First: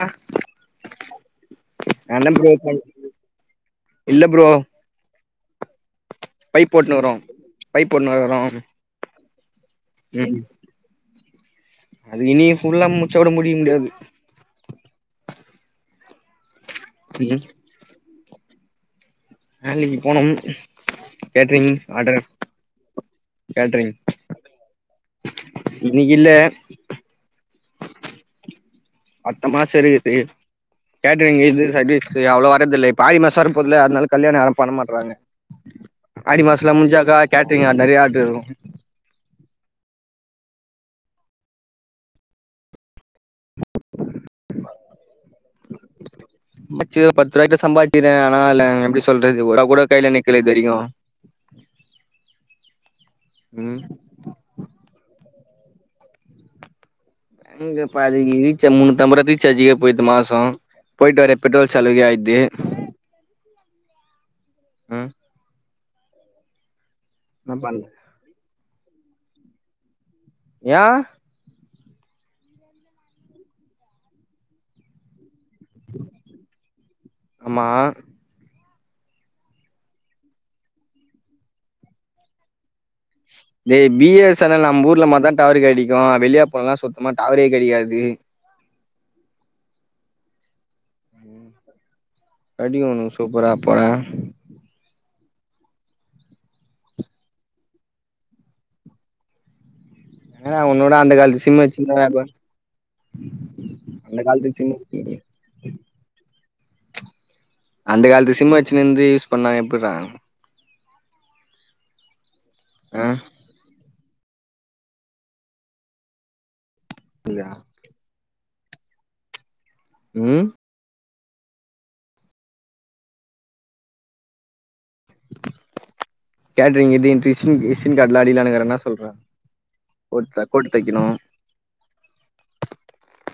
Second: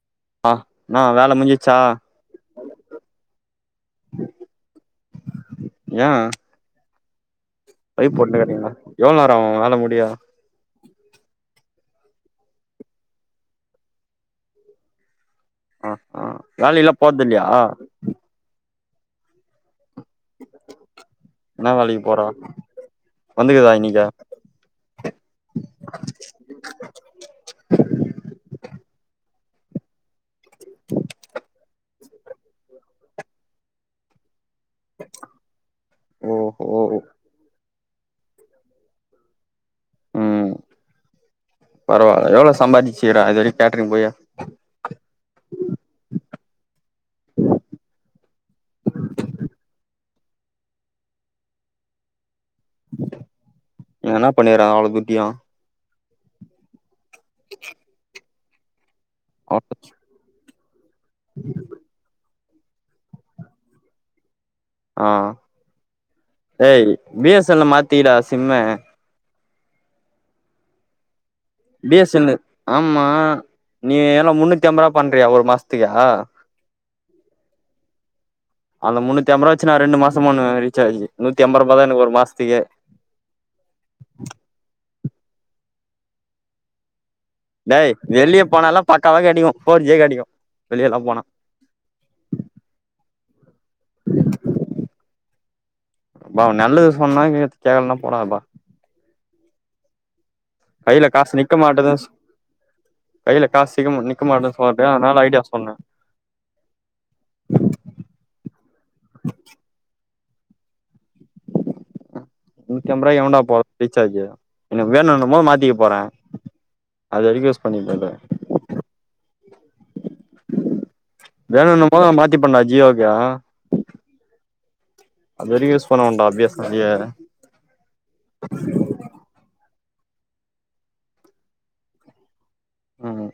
அ ஆ நா வேல முஞ்சிச்சா என்ன ப்ரோ பண்ருது இல்ல ப்ரோ ஏ பைப்போட்னுக்றோ பைப் போட்டுக்றீங்ளா எவ்ள் நேரோ ஆவு வேல முடிய ம் அது இனியூ ஃபுல்லா முச்சா கூட முடிக் முடியாது ஆ ஆ வேலயெல்லா ம் போற்தில்யா வேலக்கி போனும் கேட்ரிங் என்ன வேலைக்கு போற ஆடர் வந்துக்குதா கேட்ரிங் இன்னைக்கு இன்னிக்கில்ல அத்த மாசோ இருக்குறது கேட்ரிங் இது சர்வீஸூ அவ்ளோ வரதில்லய் பாதி மாசோ வர போதுல்ல அத்னால கல்யாணம் பண்ணமாட்றாங்க ஆடி மாசலா ஓஹோ முஞ்சாக்கா கேட்ரிங்கா நெறயா ஆட்ரு இருக்கூ ம் பரவால எவ்ளோ சம்பாறிச்சுக்குற இது வரையி கேட்ரிங் போய பச்சியோ பத்து ரூவாய்ட்ட சம்பாச்சிறே ஆனா ல எப்டி சொல்றது ஒரா கூட கைல நிக் க்ளை தெரியூ ம் எனா பண்ணிறே அவ்ளோ குத்தியூ எங்க பாதிகிரீச்ச மூண்ணூதம்பர ரீச்சாஜிகே போய்த்து மாசோ போய்ட்டு வர பெட்ரோல் செலவுக்கே யாய்த்து ம் ஆ ஏய் என்ன பிஎஸ்எல்ல பண்ல மாத்திகெடா சிம்மு யா பி எஸ் எல்லு ஆம்மா நீ ஏனா முன்னூத்தி அம்பர்வா பண்றியே ஒரு மாஸ்த் த்தியா ஆமா அந்த முன்னூத்திஅம்பராவாச்சு நா ரெண்டு மாசோமோண்ணு ரீச்சாயி நூத்திஅம்பருபாதா எனக்கு ஒரு மாஸ்த்திகே ஏ பி எஸ் ஸெனல் நம்மூர்ல மாதா டவரு கெடைக்கூ வெளிய போன்லா சுத் மா டவறே கெ டய் வெளியபோனாலா பக்காவா கெடைக்கூ போர்ஜி கெடைக்கூ வெளியலா போனா கடிக்கூ ஒன்க்கு சூப்பரா போடா ப்பா அவ் நல்லது சொன்னா கேட்டனா போடாப்பா அ உன்னோட கையில அந்த கால்த்து சிம்ம வச்சுருந்தாப்பே கைய்ல காசிக்கம் நிக்க மாட்டே சிம் சொல்லாப்பியா வச்சிருந்தே அனால் ஐடியா சொன்ன அந்த காலத்து சிம் வச்சுனுந்து யூஸ் பண்ணா எப்புர்றா நூத்தி ஆ அம்பருவா எவண்டா போற் ரீசார்ஜூ எனக்கு வேணுனும்போ மாத்திக்க போறே அதுவரிக்கி இல்லையா யூஸ் பண்ணிக்கல ம் வேணுனும்போது நா மாத்திப்பண்ணா ஜியோக்கு ஆ அது வரைக்கு யூஸ் பண்ணுவோன்டா பியஸ்னல் பி கேட்ரிங் வேற இது [inaudible] விசிங் விசிங் கார்டுலா அடிக்கலானுக்கிறே என்ன சொல்ற கோட் டக்கோட்டு தெக்கணூ ம்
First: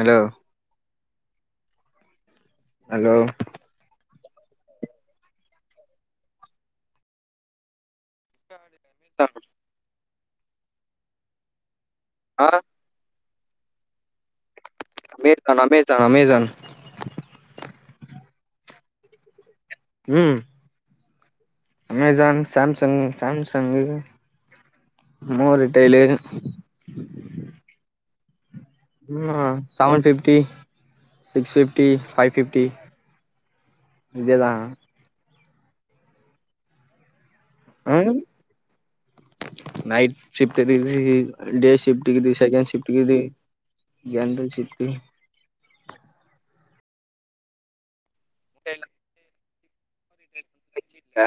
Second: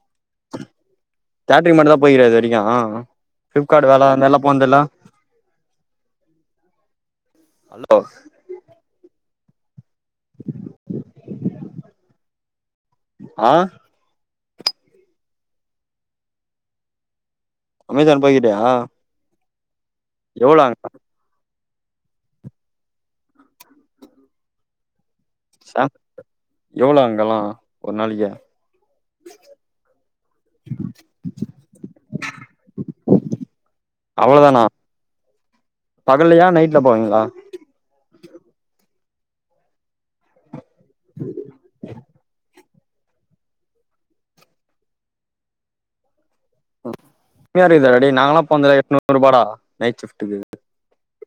அடோ காட்ரி மட்டுதா போயிற ஹலோ இதுவரையு க்காடு வேல வந்தா போந்துலா அலோ [unintelligible] [inaudible] ஆ ஆ அமேர்த்தான் அமேஜா அமேஜான் அமேஜான் போய்க்கிட்டயா ம் போலாங் அமேஜான் சாம்சங் சாம்சங்கு மோரு டெய்லு ஒர் நாளிக்கா உம்மா seven fifty six fifty five fifty இதேதா பகல்லயா நைட்ல போவீங்களா உம் நைட் ஷிப்ட் இக்குது டேஷிப்ட் இக்குது செகண் ஷிப்ட் இக்குது எந்த ஷிப்ட்டு அ மியா ருக்தடா டே நாங்கல்லா போன்துல எட்நூ ருபாடா நைட் ஷிப்ட்டுக்கு வெச்சிட்ட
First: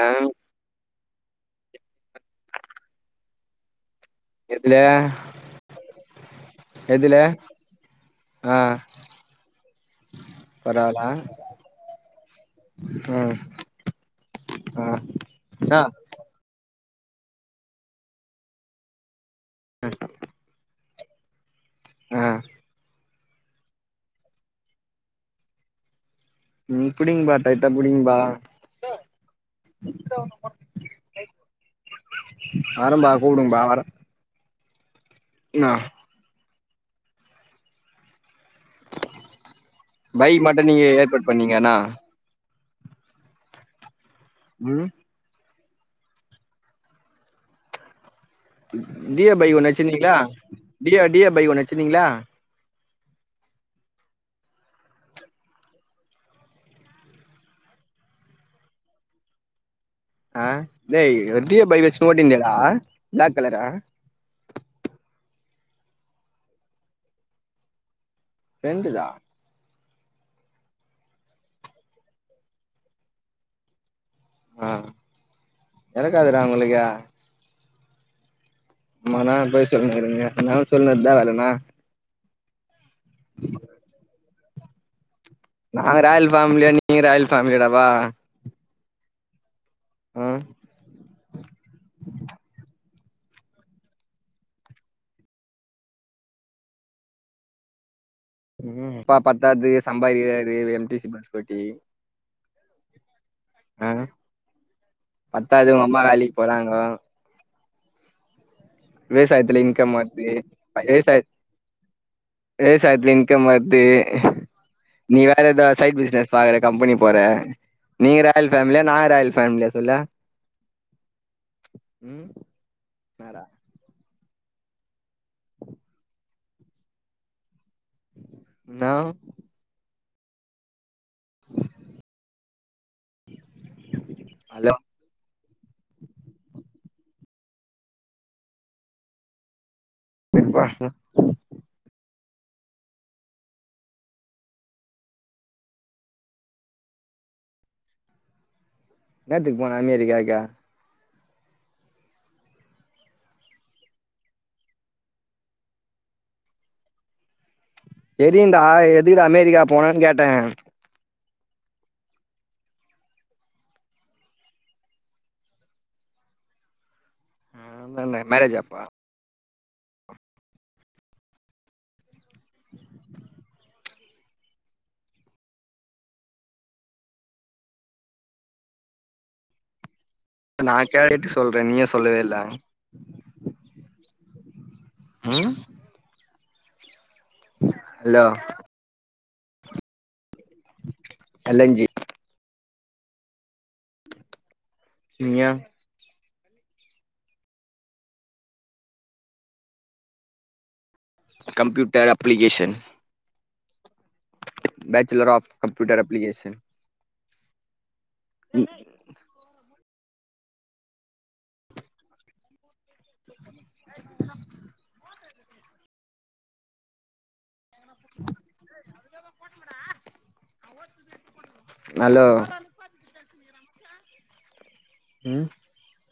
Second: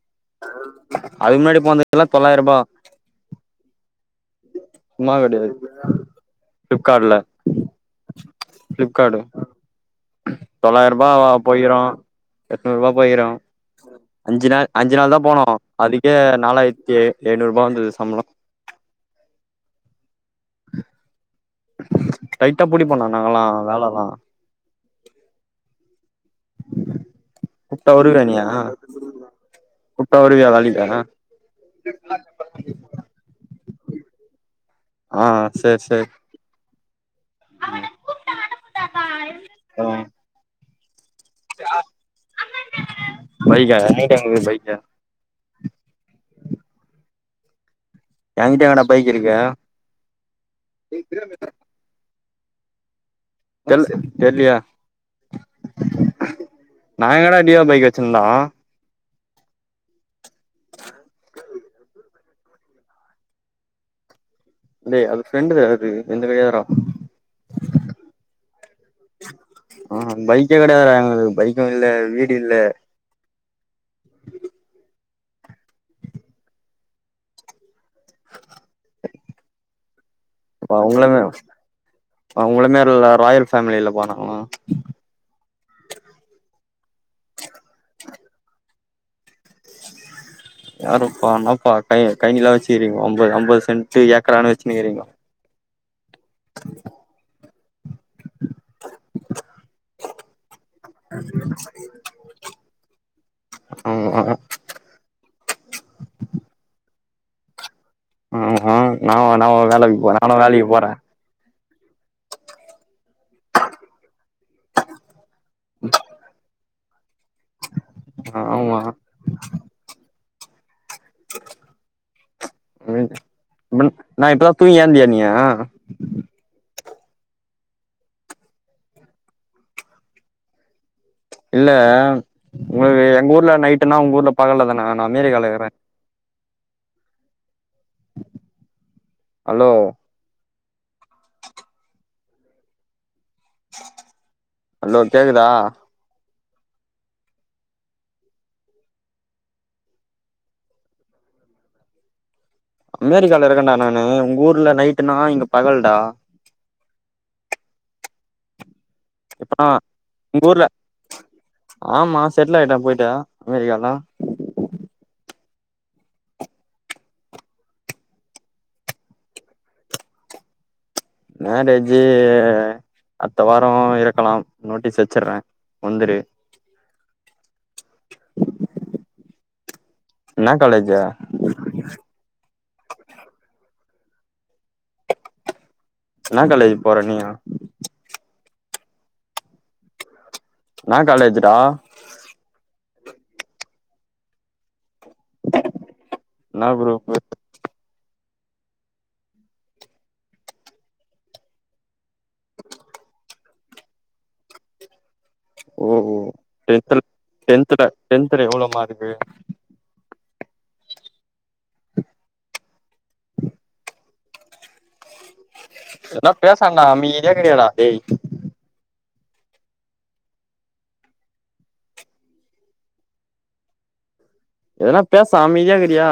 அதுக்கு முன்னாடி போன்து எல்லா தொள்ளாய் ருபா எதுல உம்மா கெடையாத் ப்ளிப்காட்ல எதுல ஆ ஃப்ளிப்காடு பரவால தொள்ளாய்ருபா போய்கிறோ எட்நூ ருபா போய்கிறோ ம் அஞ்சி நாள் ஆ அஞ்சி நாள் தா போனோ ஆ அதுக்கே நாலாய்த்தே ஏநூருபா வந்தது சம்பளோ ம் டைட்டா புடிப்போனா நாங்கல்லா வேல தா ம் புடிங்பா டைட்டா கூப்ட்டா புடிங்பா உட்டா வருவியா வேலைக்காஅ வரம்பா கூப்டுங்பா வர ஆ சே சே பை மட்டு நீங்க ஏற்பாட் பண்ணிங்கன்னா பைக்கா நைட் [unintelligible] பைக்க ம் என்கிட்ட எங்கடா டியோ இருக்கு பைக் ஒன்னு வச்சுந்நீங்ளா டியோ டியோ பைக் ஒன்னு வச்சுந்நீங்ளா தெல் தெர்லியே நா எங்கடா டியோ பைக் வெச்சிந்நா அ டெய்யோ டியோ பைக் வெச்னு ஓட்டிந்தியேடா ப்ளாக் கலரா டேய் அது ஃப்ரெண்டுடா அது எந்த கையாரோ ரெண்டுதா ம் பைக்கே கெடையாதா எங்களுக் பைக்கு இல்ல வீடில்ல ஆ கெடக்காதுடா உங்களிக்கா உமானா பொய் சொல்லினுகிறிங்க இன்னாவ் சொன்னத்தா வேலன்னா அவ்ங்ள மார் இல்ல ராயல் ஃபேமிலில போனா ஊ நாங்க ராயல் ஃபேமிலியா நீங்க ராயல் ஃபேிமிலியா டபா ம் யாருப்பா என்னாப்பா டை கைனிதா வெச்சிறீங்கோ ஒம்பது அம்பது சென்ட்டு ஏக்கரானு வெச்ன்னுகிறீங்கோ ம் அப்பா பத்தாததுக்கு சம்பாரிக்கிராரு யம்ட்டி சிபாஸ் பெட்டி ஆ ஆமா பத்தாது உங்கம்மா வேலிக் போறாங்கோ ம் ம் நாவ் நாவ் விவசாயத்துல இன்கம் வேலைக்கு போற வருது ஆ நா வேலைக்கு போற வேசாயத்ல இன்கம் வர்தே நீ வா வேற ஏதாவ் சைட் பிசினஸ் பாக்கற கம்பனி போற நீங்க ராயல் ஆமா ஃபேம்ல்யா நா ராயல் ஃபேம்லியா சொல்லு உம் வேற மில்க் நா இப்பதா தூங்கியாந்தியா நீயா நவ் இல்ல ஒங்களுக்கு எங்க ஊர்ல நைட்டன்னா உங்க ஊர்ல பகல்ல ஹலோ தான நா அமெரிக்காலா இறே அலோ பிப்பா ம் ஹலோ கேக்குதா என்னாத்துக்கு போனா அமெரிக்காக்கு அமெரிக்கால இருக்கன்டா நானு உங்க ஊர்ல நைட்டுனா இங்க பகல்டா தெரியுண்டா எ இப்ப ஆ உங்க ஊர்ல ஆமா செட்ல் ஆயிட்டே போய்ட்டு அமெரிக்காலா ம் வந்தோனே மேரேஜாப்பா மேரேஜூ அ டுத்த வாரோ இருக்கலா நோட்டீஸ் வச்சுறே வந்துரு என்னா நா காலேஜு கேட்டு சொல்ற நீயே சொல்லவே இல்ல ம் என்னா காலேஜ் போற நீயு ஹலோ என்னா காலேஜ் டா எல் என் ஜி நீயா என்னா group computer application bachelor of ஓ கம்ப்யூட்டர் ஓ அப்ளிகேஷன் டென்த்ல டென்த்ல டென்த்ல எவ்ளோ மார்க்கு எதுனா பேசண்டா அமைதியா இருக்றியடா டேய் ஹலோ எதுனா பேச ம் அமைதியா இருக்றியா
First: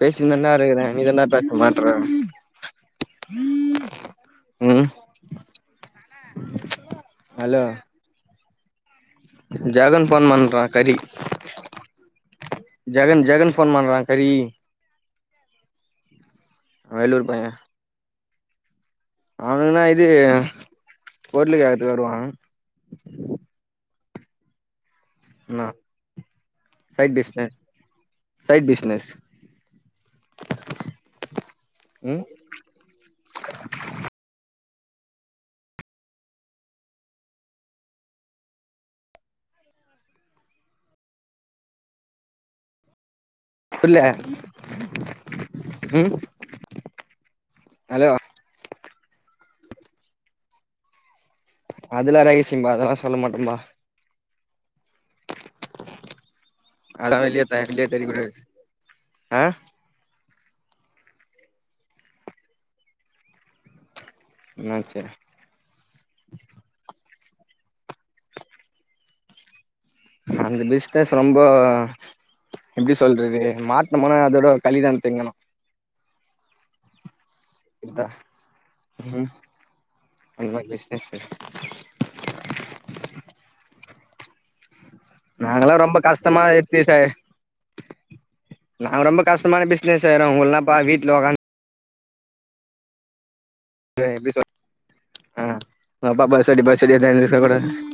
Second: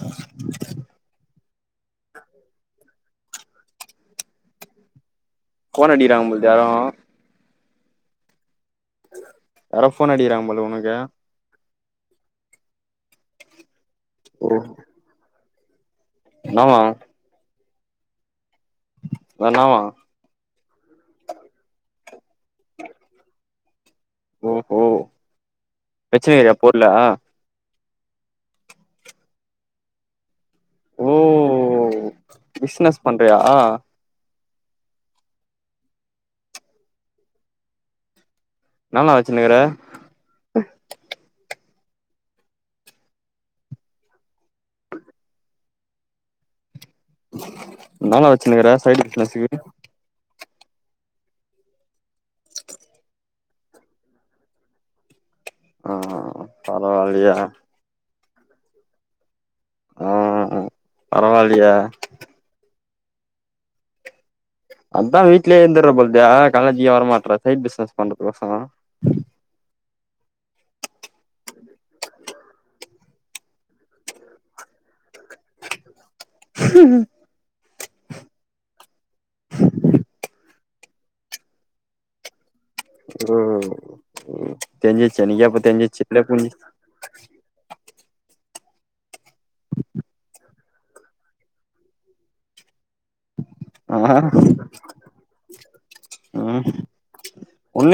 பேசின் தான்டா இருக்றே நீதாண்ட பேச மாட்ற ம் ஃபோன் அடிக்றாங்க போல்து யாரும் ஹலோ யாரோ ஜகன் ஃபோன் அடிக்கிறாங்க பண்றா போல கறி உனக்கு ஜகன் ஜகன் ஃபோன் பண்றா கறி என்னவா வேலூர் பையே அவுனுக்கு என்னாவா என்னா இது பொருளு கேக்கறதுக்கு வருவா ஓஹோ என்னா வெச்சினு இருக்ரிய பொர்ளா சைட் பிஸ்னஸ் சைட் பிஸ்னஸ் ம் பிஸ்னஸ் பண்றியா என்னான்னா வச்சுனுக்ற புர்ல ம் ஹலோ என்னான்னா வச்சுனுக்ற சைடு பிஸ்னஸ்க்கு அதெல்லா ரகசியம்ப்பா அதெல்லா சொல்ல மாட்டேன்ப்பா ஆ அதா பரவால்லியே வெளிய தெ வெளிய தெரிய கூடாது ஆ [inaudible] பரவால்லையே என்னாச்சு அதா வீட்லயே இருந்துட்ற பொழ்தே காலேஜ்க்கே வரமாட்டேற சைட் பிசினஸ் பண்றதுக் ஒசரோ அந்த பிஸ்னஸ் ரொம்போ எப்டி சொல்றது மாட்டினமுனா அதோட களிதா திங்கணு ம் [unintelligible] ம்ஹ்ம் அந்த மாரி பிஸ்னஸ்க்கு ப்ரோ [unintelligible] நாங்களா ரொம்ப கஷ்டமா இருத்திடுட் நாங்க ரொம்ப கஷ்டமான பிஸ்னஸ் செய்ரோ உங்கள் என்னப்பா வீட்ல உக்காந் து ஆ எப்டி சொல் அ [unintelligible]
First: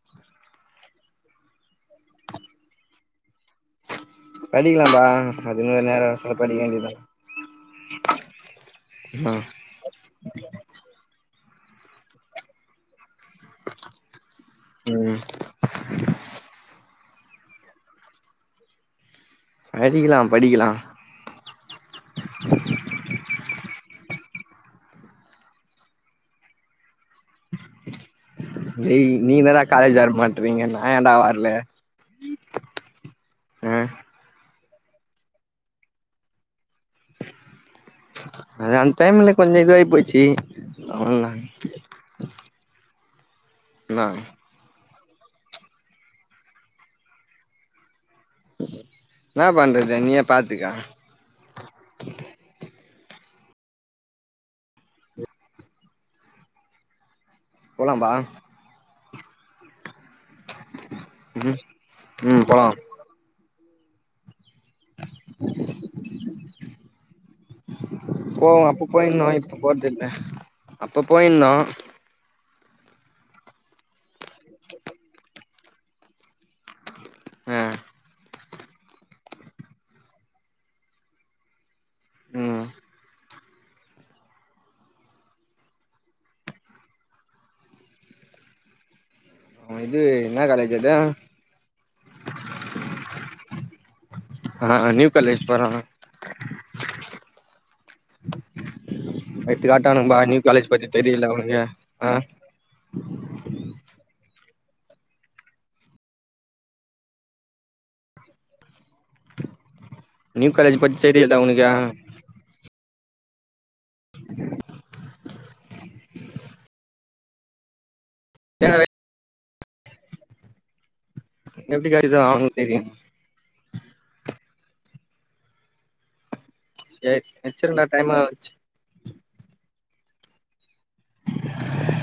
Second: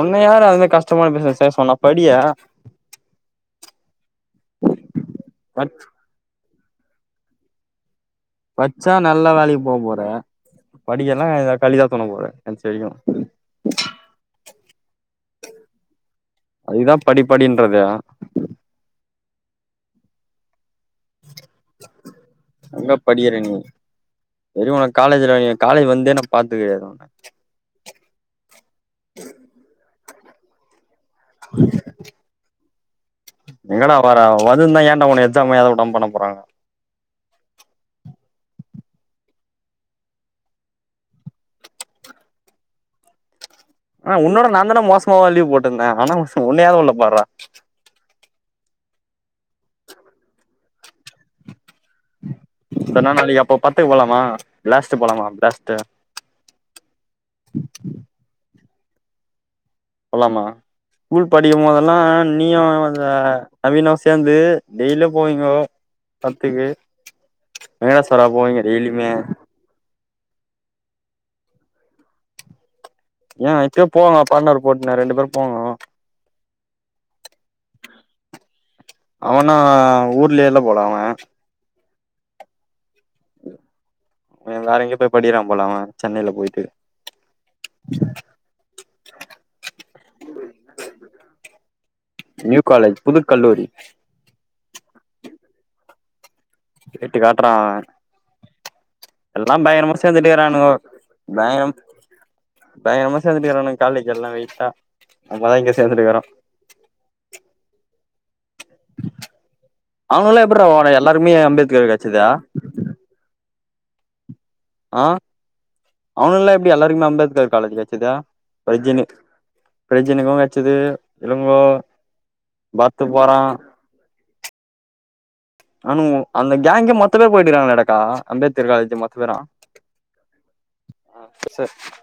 ஒண்ண யாரு அது மாரி கஷ்டமான பிஸ்னஸ் செய்ய சொன்னா படியே படிக்கலாந்த அதுக்குனு ஒரு நேர‌ வர்றசொல்ல படிக்க வேண்டியத படிச்சா நல்லா வேலைக்கு போ போற படிக்கலைன என்ன களிதா துண்ண போற கடைசி வரைக்கிம் ம் அதுக்தா படிப்படின்றது படிக்கலா படிக்கலா [inaudible] எங்க படிக்கிற நீ இதுவெரியு உனக்கு காலேஜ்ல நீ காலேஜ் வந்தே நா பாத்தது கெடையாது உன்ன டேய் நீங்க தா டா காலேஜ் வர மாட்டறீங்க நா ஏன்டா வர்ல ஆ எங்கடா வர வந்திருந்த ஏன்டா உன்ன எக்ஸாம்‌ எழுத விடாம பண்ண போறாங்க அது அந்த டைம்ல கொஞ்ச இதுவாயி போச்சு அவ்ளோதா என்னா ஆனா உன்னோட நாந்தன மோசமாவ லீவ் போட்டே ஆனா உன்னே ஏய்த்த உள்ள பார்றா என்ன பண்றது நீயே பாத்துக்க செர் என்னா நாளைக்கு அப்ப படத்துக்கு போலாமா பிளாஸ்ட் போலாமா பிளாஸ்ட்டு போலாம்பா போலாம ஸ்கூல் படிக்கு ம் போதெல்லா ம் நீயு போலா அந்த நவீனு சேந்து டெய்லி போவீங்கோ படத்துக்கு வெங்கடேஸ்வர போவீங்க டெய்லியுமே ப்ப போறதில்ல அப்ப போயிந்தோ ஏன் இப்பயு போங்க பாட்னர் போட்டு ரெண்டு பேரு போங்க ம் அவனு ஊர்லயே இல்ல போல அவ ம் வேற எங்கயே போய் படிக்றா போல அவ சென்னையில போய்ட்டு இது என்னா காலேஜ் அது [inaudible] நியூ காலேஜ் புதுக்கல்லூரி ஆனா நியூ காலேஜ் போற கிரேட்டு காட்றா அவ எல்லா எட்டு பயங்கரம காட்டானும்பா சேந்துட்டு நியூ காலேஜ் இருக்கிறாணுவோ பத்தி தெரியல அவனுக்கு பயங்கரம் ஆ பயங்கரம்மா சேந்துட்டுக்கிறானுங்க காலேஜ் எல்லா வெயிட்டா நம்ம தாஇங்க சேந்துட்டுக்கிறோ அவுனுஎல்லா நியூ காலேஜ் எப்பர்ற பத்தி எல்லாருமே தெரியல அவனுக்கு அம்பேத்கர் கட்சிதா என்ன அ அவனுங்கெல்லா எப்டி எல்லாருக்குமே அம்பேத்கர் காலேஜ் கெடச்சுது பைஜினு பைஜினுக்கு கெடச்சது இளங்கோ எப்டி காட்டுதோ அவனுக்கு தெரியு பர்த்து போறா அவ்னுங்கோ அந்த கேங்கே மொத்த எ பேர் எச்சருண்டா போயிட்டுக்காங்கடாக்கா டைமா வச்சு அம்பேத்கர் காலேஜ் மத் த பேரும் [inaudible]